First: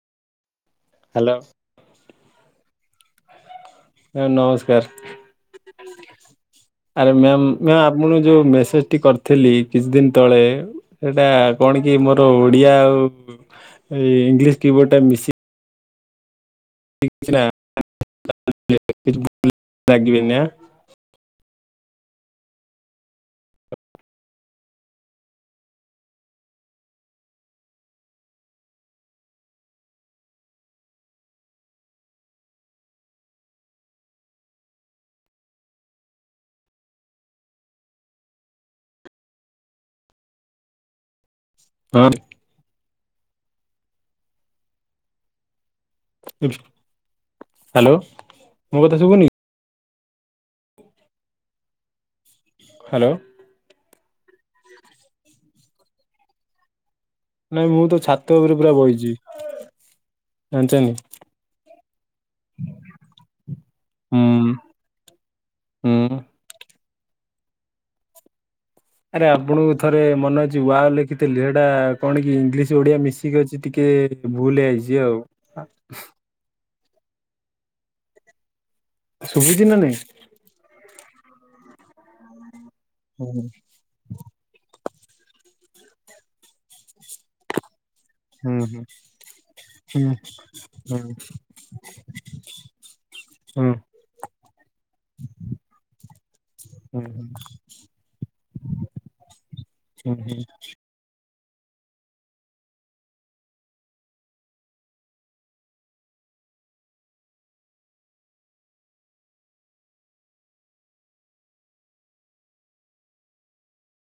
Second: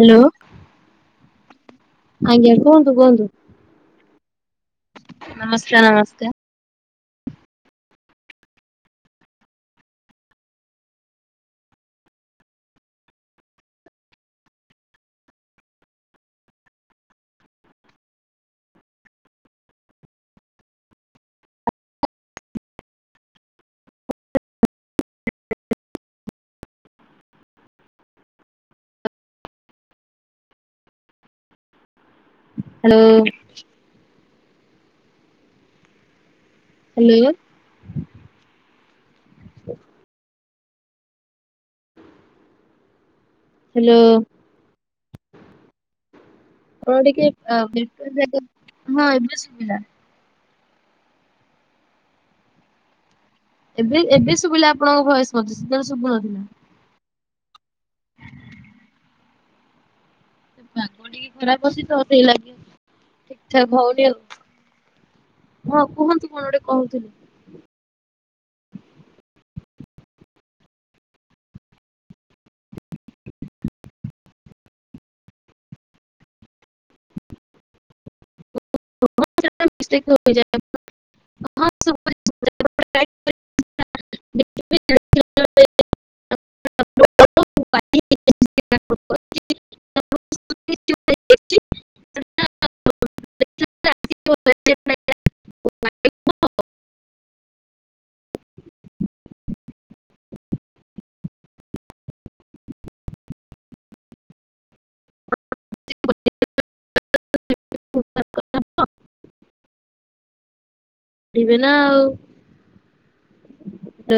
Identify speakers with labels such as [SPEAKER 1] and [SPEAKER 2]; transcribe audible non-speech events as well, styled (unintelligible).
[SPEAKER 1] Hello.
[SPEAKER 2] Hello.
[SPEAKER 1] ଆଜ୍ଞା କୁହନ୍ତୁ କୁହନ୍ତୁ।
[SPEAKER 2] ମ୍ୟାଡମ୍ ନମସ୍କାର।
[SPEAKER 1] ନମସ୍କାର ନମସ୍କାର।
[SPEAKER 2] ଆରେ ମ୍ୟାମ୍ ମ୍ୟାମ୍ ଆପଣ ଙ୍କୁ ଯୋଉ ମେସେଜ ଟି କରିଥିଲି କିଛି ଦିନ ତଳେ, ସେଟା କଣ ଟିକେ ମୋର ଓଡ଼ିଆ ଆଉ ଏ ଇଂଲିଶ କିିବୋର୍ଡଟା ମିଶି (unintelligible) ରାଗିବେନି ଆଁ।
[SPEAKER 1] ହ୍ୟାଲୋ। ହ୍ୟାଲୋ। (unintelligible)
[SPEAKER 2] ହଁ।
[SPEAKER 1] ହ୍ୟାଲୋ। ଆପଣ ଟିକେ
[SPEAKER 2] ହ୍ୟାଲୋ
[SPEAKER 1] (unintelligible) ହଁ
[SPEAKER 2] ମୋ କଥା ଶୁଭୁନି
[SPEAKER 1] ଏବେ ଶୁଭିଲା।
[SPEAKER 2] ହ୍ୟାଲୋ।
[SPEAKER 1] ଏବେ ଏବେ ଶୁଭିଲା ଆପଣଙ୍କ ଭଏସ ମତେ। ସେତେବେଳେ ଶୁଭୁନଥିଲା।
[SPEAKER 2] ନାଇଁ ମୁଁ ତ ଛାତ ଉପରେ ପୁରା ବଇଚି। ଜାଣିଛନି
[SPEAKER 1] ପାଗ ଟିକେ ଖରାପ ଅଛି ତ, ସେଇ ଲାଗି ଠିକ ଠାକ ହଉନି
[SPEAKER 2] ହୁଁ
[SPEAKER 1] ଆଉ। ହଁ
[SPEAKER 2] ହୁଁ
[SPEAKER 1] କୁହନ୍ତୁ କଣ ଗୋଟେ କହୁଥିଲେ?
[SPEAKER 2] ଆରେ ଆପଣଙ୍କୁ ଥରେ ମନେ ଅଛି ୱାଓ ଲେଖିଥିଲି, ସେଇଟା କଣ କି ଇଂଲିଶ ଓଡିଆ ମିଶିକି ଅଛି ଟିକେ କେ ଭୁଲ ହେଇଯାଇଛି ଆଉ। ଶୁଭୁଛି ନା ନାଇଁ
[SPEAKER 1] (unintelligible)
[SPEAKER 2] ହୁଁ।
[SPEAKER 1] (unintelligible)
[SPEAKER 2] ହୁଁ, ହୁଁ, ହୁଁ, ହୁଁ।
[SPEAKER 1] (unintelligible)
[SPEAKER 2] ହୁଁ। ହୁଁ, ହୁଁ।
[SPEAKER 1] (unintelligible) ପିଇବେ ନା ଆଉ।